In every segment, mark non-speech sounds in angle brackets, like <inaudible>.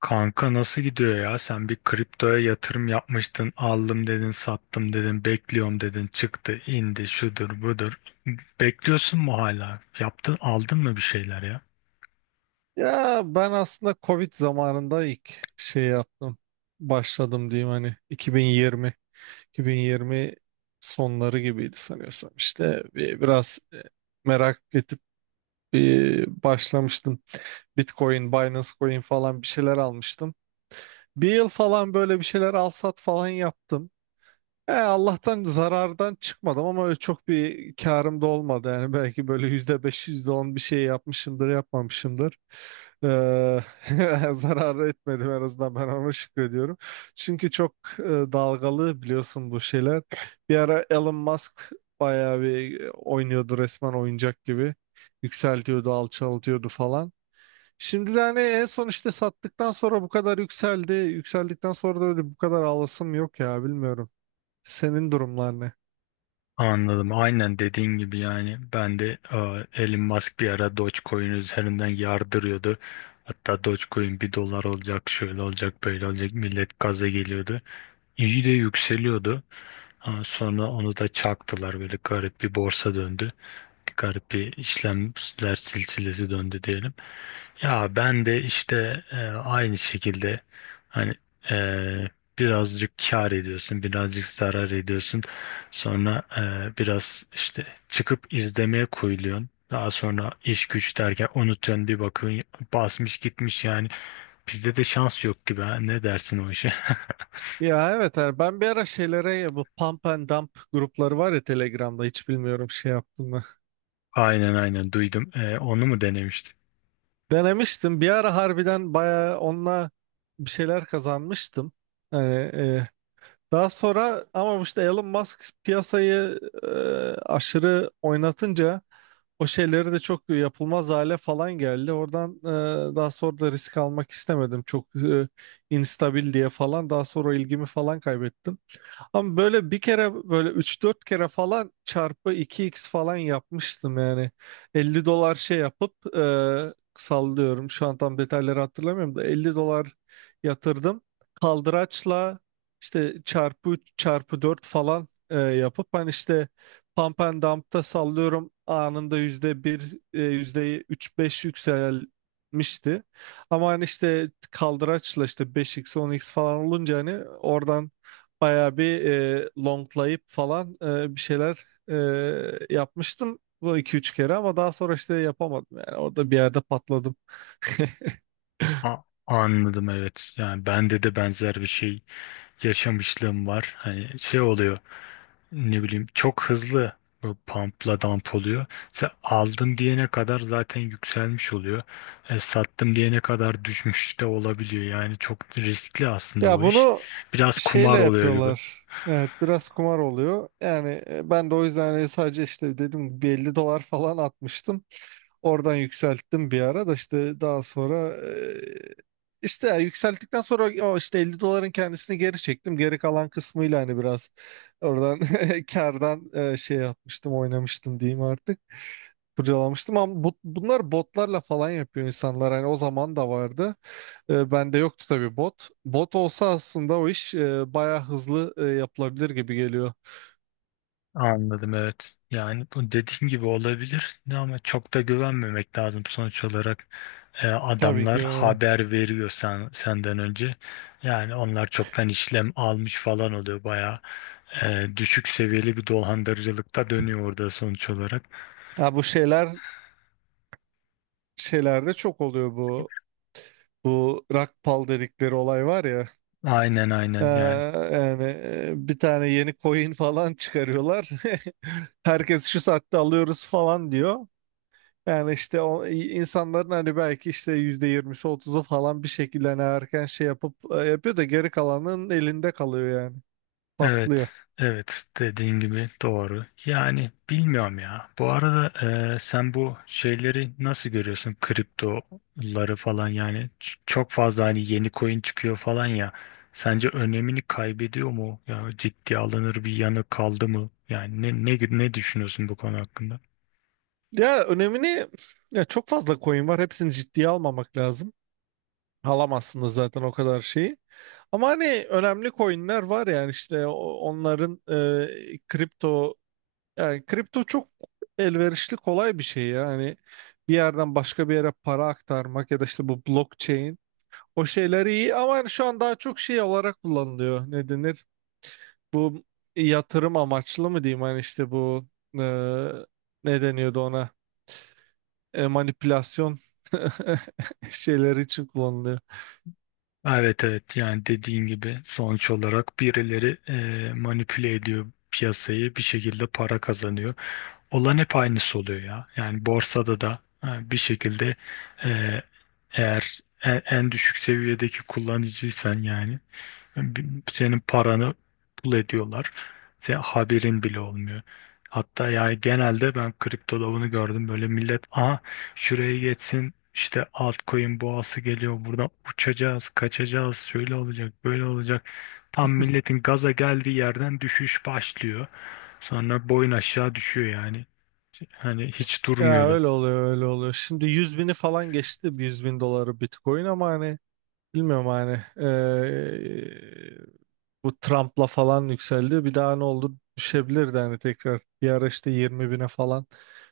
Kanka nasıl gidiyor ya? Sen bir kriptoya yatırım yapmıştın. Aldım dedin, sattım dedin, bekliyorum dedin. Çıktı, indi, şudur, budur. Bekliyorsun mu hala? Yaptın, aldın mı bir şeyler ya? Ya ben aslında Covid zamanında ilk şey yaptım. Başladım diyeyim hani 2020 sonları gibiydi sanıyorsam. İşte biraz merak edip bir başlamıştım. Bitcoin, Binance Coin falan bir şeyler almıştım. Bir yıl falan böyle bir şeyler al sat falan yaptım. Allah'tan zarardan çıkmadım ama öyle çok bir karım da olmadı. Yani belki böyle %5, yüzde on bir şey yapmışımdır, yapmamışımdır. Ee, <laughs> Zarar etmedim, en azından ben ona şükrediyorum. Çünkü çok dalgalı biliyorsun bu şeyler. Bir ara Elon Musk bayağı bir oynuyordu, resmen oyuncak gibi. Yükseltiyordu, alçaltıyordu falan. Şimdi de hani en son işte sattıktan sonra bu kadar yükseldi. Yükseldikten sonra da öyle bu kadar ağlasım yok ya, bilmiyorum. Senin durumlar ne? Anladım. Aynen dediğin gibi yani ben de Elon Musk bir ara Dogecoin üzerinden yardırıyordu. Hatta Dogecoin bir dolar olacak, şöyle olacak, böyle olacak. Millet gaza geliyordu. İyi de yükseliyordu. Ha, sonra onu da çaktılar. Böyle garip bir borsa döndü. Garip bir işlemler silsilesi döndü diyelim. Ya ben de işte aynı şekilde hani e, birazcık kâr ediyorsun, birazcık zarar ediyorsun. Sonra biraz işte çıkıp izlemeye koyuluyorsun. Daha sonra iş güç derken unutuyorsun bir bakın basmış gitmiş yani. Bizde de şans yok gibi ha. Ne dersin o işe? Ya evet, ben bir ara şeylere, ya bu pump and dump grupları var ya Telegram'da, hiç bilmiyorum şey yaptım mı. <laughs> Aynen aynen duydum. E, onu mu denemiştin? Denemiştim bir ara, harbiden bayağı onunla bir şeyler kazanmıştım. Hani daha sonra ama işte Elon Musk piyasayı aşırı oynatınca o şeyleri de çok yapılmaz hale falan geldi. Oradan daha sonra da risk almak istemedim, çok instabil diye falan daha sonra ilgimi falan kaybettim. Ama böyle bir kere, böyle üç dört kere falan çarpı iki x falan yapmıştım yani. $50 şey yapıp sallıyorum, şu an tam detayları hatırlamıyorum da $50 yatırdım. Kaldıraçla işte çarpı 3 çarpı 4 falan yapıp hani işte pump and dump'ta sallıyorum anında %1 yüzde üç beş yükselmişti. Ama hani işte kaldıraçla işte beş x on x falan olunca hani oradan bayağı bir longlayıp falan bir şeyler yapmıştım. Bu iki üç kere, ama daha sonra işte yapamadım yani. Orada bir yerde patladım. <laughs> A- Anladım, evet. Yani bende de benzer bir şey yaşamışlığım var. Hani şey oluyor. Ne bileyim, çok hızlı bu pumpla dump oluyor. Sen aldım diyene kadar zaten yükselmiş oluyor. E, sattım diyene kadar düşmüş de olabiliyor. Yani çok riskli aslında Ya o iş. bunu Biraz şeyle kumar oluyor gibi. yapıyorlar. Evet, biraz kumar oluyor. Yani ben de o yüzden hani sadece işte dedim bir $50 falan atmıştım. Oradan yükselttim bir ara da, işte daha sonra işte ya yükselttikten sonra o işte 50 doların kendisini geri çektim. Geri kalan kısmıyla hani biraz oradan <laughs> kardan şey yapmıştım, oynamıştım diyeyim artık. Kurcalamıştım, ama bunlar botlarla falan yapıyor insanlar. Hani o zaman da vardı. Bende yoktu tabii bot. Bot olsa aslında o iş bayağı hızlı yapılabilir gibi geliyor. Anladım, evet. Yani bu dediğim gibi olabilir. Ne ama çok da güvenmemek lazım sonuç olarak. Tabii Adamlar ki. haber veriyor senden önce. Yani onlar çoktan işlem almış falan oluyor bayağı. Düşük seviyeli bir dolandırıcılıkta dönüyor orada sonuç olarak. Ha, bu şeyler, şeylerde çok oluyor, bu rakpal dedikleri olay var ya. Aynen E, aynen yani. yani bir tane yeni coin falan çıkarıyorlar. <laughs> Herkes şu saatte alıyoruz falan diyor. Yani işte o insanların hani belki işte yüzde yirmisi, otuzu falan bir şekilde hani erken şey yapıp yapıyor da, geri kalanın elinde kalıyor yani. Evet Patlıyor. evet, dediğin gibi doğru. Yani bilmiyorum ya. Bu arada sen bu şeyleri nasıl görüyorsun? Kriptoları falan yani. Çok fazla hani yeni coin çıkıyor falan ya. Sence önemini kaybediyor mu? Ya ciddiye alınır bir yanı kaldı mı? Yani ne düşünüyorsun bu konu hakkında? Ya önemini, ya çok fazla coin var. Hepsini ciddiye almamak lazım. Alamazsın da zaten o kadar şeyi. Ama hani önemli coinler var yani işte onların kripto, yani kripto çok elverişli, kolay bir şey yani, bir yerden başka bir yere para aktarmak ya da işte bu blockchain, o şeyler iyi, ama hani şu an daha çok şey olarak kullanılıyor, ne denir bu, yatırım amaçlı mı diyeyim, hani işte bu e, ne deniyordu ona, manipülasyon <laughs> şeyleri için kullanılıyor. Evet evet, yani dediğin gibi sonuç olarak birileri manipüle ediyor piyasayı, bir şekilde para kazanıyor. Olan hep aynısı oluyor ya. Yani borsada da bir şekilde e, eğer en düşük seviyedeki kullanıcıysan yani senin paranı pul ediyorlar. Sen haberin bile olmuyor. Hatta yani genelde ben kriptoda bunu gördüm. Böyle millet aha şuraya geçsin işte altcoin boğası geliyor. Buradan uçacağız, kaçacağız, şöyle olacak, böyle olacak. Tam milletin gaza geldiği yerden düşüş başlıyor. Sonra boyun aşağı düşüyor yani. Hani hiç Ya durmuyor da. öyle oluyor, öyle oluyor. Şimdi 100 bini falan geçti, 100 bin doları Bitcoin, ama hani bilmiyorum hani e, bu Trump'la falan yükseldi. Bir daha ne oldu, düşebilirdi hani tekrar. Bir ara işte 20 bine falan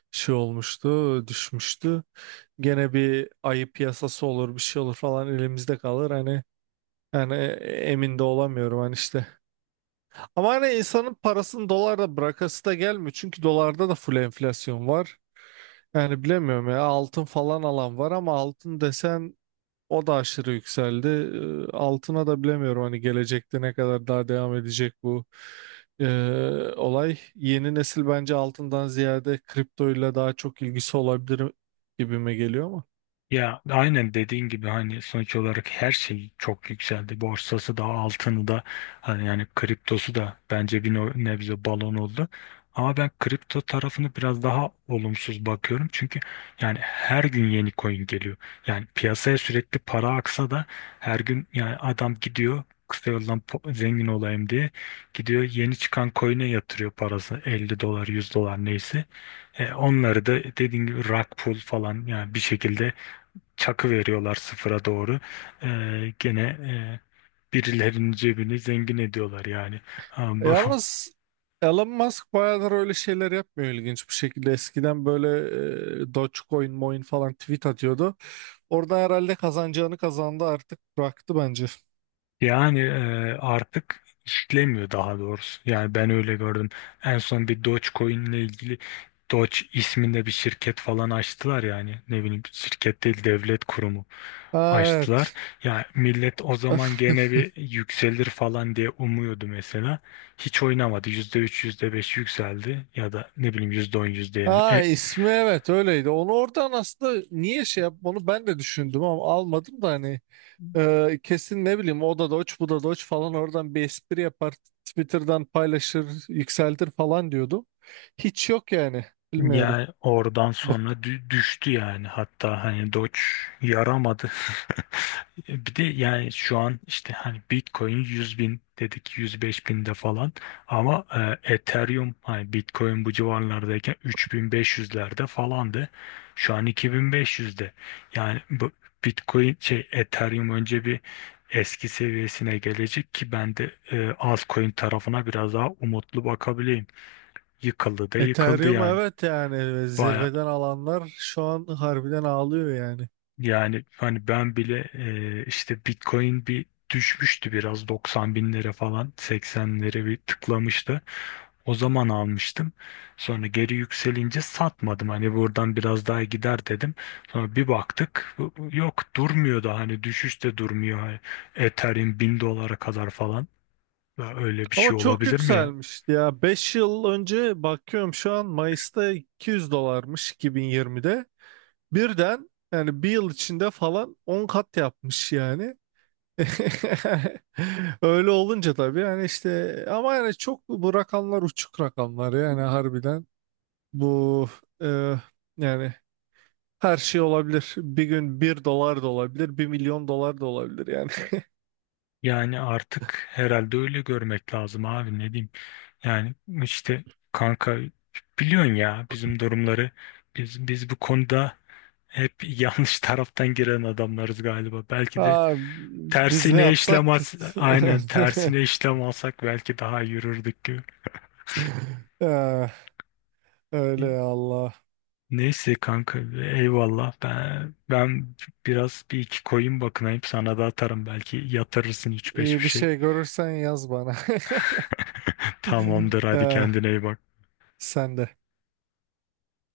şey olmuştu, düşmüştü. Gene bir ayı piyasası olur, bir şey olur falan, elimizde kalır hani, yani emin de olamıyorum hani işte. Ama hani insanın parasını dolarda bırakası da gelmiyor. Çünkü dolarda da full enflasyon var. Yani bilemiyorum ya, altın falan alan var ama altın desen o da aşırı yükseldi. Altına da bilemiyorum hani gelecekte ne kadar daha devam edecek bu olay. Yeni nesil bence altından ziyade kriptoyla daha çok ilgisi olabilir gibime geliyor ama. Ya aynen dediğin gibi hani sonuç olarak her şey çok yükseldi. Borsası da, altını da hani yani kriptosu da bence bir nebze balon oldu. Ama ben kripto tarafını biraz daha olumsuz bakıyorum. Çünkü yani her gün yeni coin geliyor. Yani piyasaya sürekli para aksa da her gün yani adam gidiyor kısa yoldan zengin olayım diye gidiyor yeni çıkan coin'e yatırıyor, parası 50 dolar 100 dolar neyse. E, onları da dediğin gibi rug pull falan yani bir şekilde çakı veriyorlar sıfıra doğru. Gene birilerinin cebini zengin ediyorlar yani. Ama E, <laughs> Yalnız Elon Musk bayağıdır öyle şeyler yapmıyor, ilginç bir şekilde. Eskiden böyle Dogecoin, moin falan tweet atıyordu. Orada herhalde kazanacağını kazandı, artık bıraktı bence. Yani artık işlemiyor daha doğrusu. Yani ben öyle gördüm. En son bir Dogecoin ile ilgili Doge isminde bir şirket falan açtılar yani. Ne bileyim, şirket değil, devlet kurumu Ha, açtılar. evet. Ya millet o zaman <laughs> gene bir yükselir falan diye umuyordu mesela. Hiç oynamadı. Yüzde üç yüzde beş yükseldi ya da ne bileyim yüzde on yüzde yirmi. Ha, ismi evet öyleydi. Onu oradan aslında niye şey yap, onu ben de düşündüm ama almadım da hani, kesin ne bileyim, o da Doge, bu da Doge falan, oradan bir espri yapar, Twitter'dan paylaşır, yükseltir falan diyordu. Hiç yok yani, bilmiyorum. Yani oradan sonra düştü yani, hatta hani Doge yaramadı. <laughs> Bir de yani şu an işte hani Bitcoin 100 bin dedik, 105 binde falan, ama Ethereum hani Bitcoin bu civarlardayken 3500'lerde falandı. Şu an 2500'de. Yani bu Bitcoin şey Ethereum önce bir eski seviyesine gelecek ki ben de altcoin tarafına biraz daha umutlu bakabileyim. Yıkıldı da yıkıldı Ethereum, yani. evet yani zirveden alanlar şu an harbiden ağlıyor yani. Yani hani ben bile işte Bitcoin bir düşmüştü, biraz 90 binlere falan 80'lere bir tıklamıştı. O zaman almıştım. Sonra geri yükselince satmadım. Hani buradan biraz daha gider dedim. Sonra bir baktık yok durmuyor da, hani düşüş de durmuyor. Hani Ethereum 1000 dolara kadar falan. Ya öyle bir Ama şey çok olabilir mi ya? yükselmişti ya. 5 yıl önce bakıyorum, şu an Mayıs'ta 200 dolarmış, 2020'de. Birden yani bir yıl içinde falan 10 kat yapmış yani. <laughs> Öyle olunca tabii yani işte, ama yani çok bu rakamlar, uçuk rakamlar yani, harbiden bu e, yani her şey olabilir. Bir gün 1 dolar da olabilir, 1 milyon dolar da olabilir yani. Yani artık herhalde öyle görmek lazım abi, ne diyeyim. Yani işte kanka biliyorsun ya bizim durumları biz bu konuda hep <laughs> yanlış taraftan giren adamlarız galiba. Belki de Aa, biz ne tersine yapsak? işlemez, aynen tersine <laughs> işlem alsak belki daha yürürdük gibi. Ee, öyle E, ya Allah. Neyse kanka, eyvallah. Ben biraz bir iki koyun bakınayım, sana da atarım belki yatırırsın üç beş bir İyi bir şey. şey görürsen yaz bana. <laughs> Tamamdır, <laughs> hadi Ee, kendine iyi bak. sen de.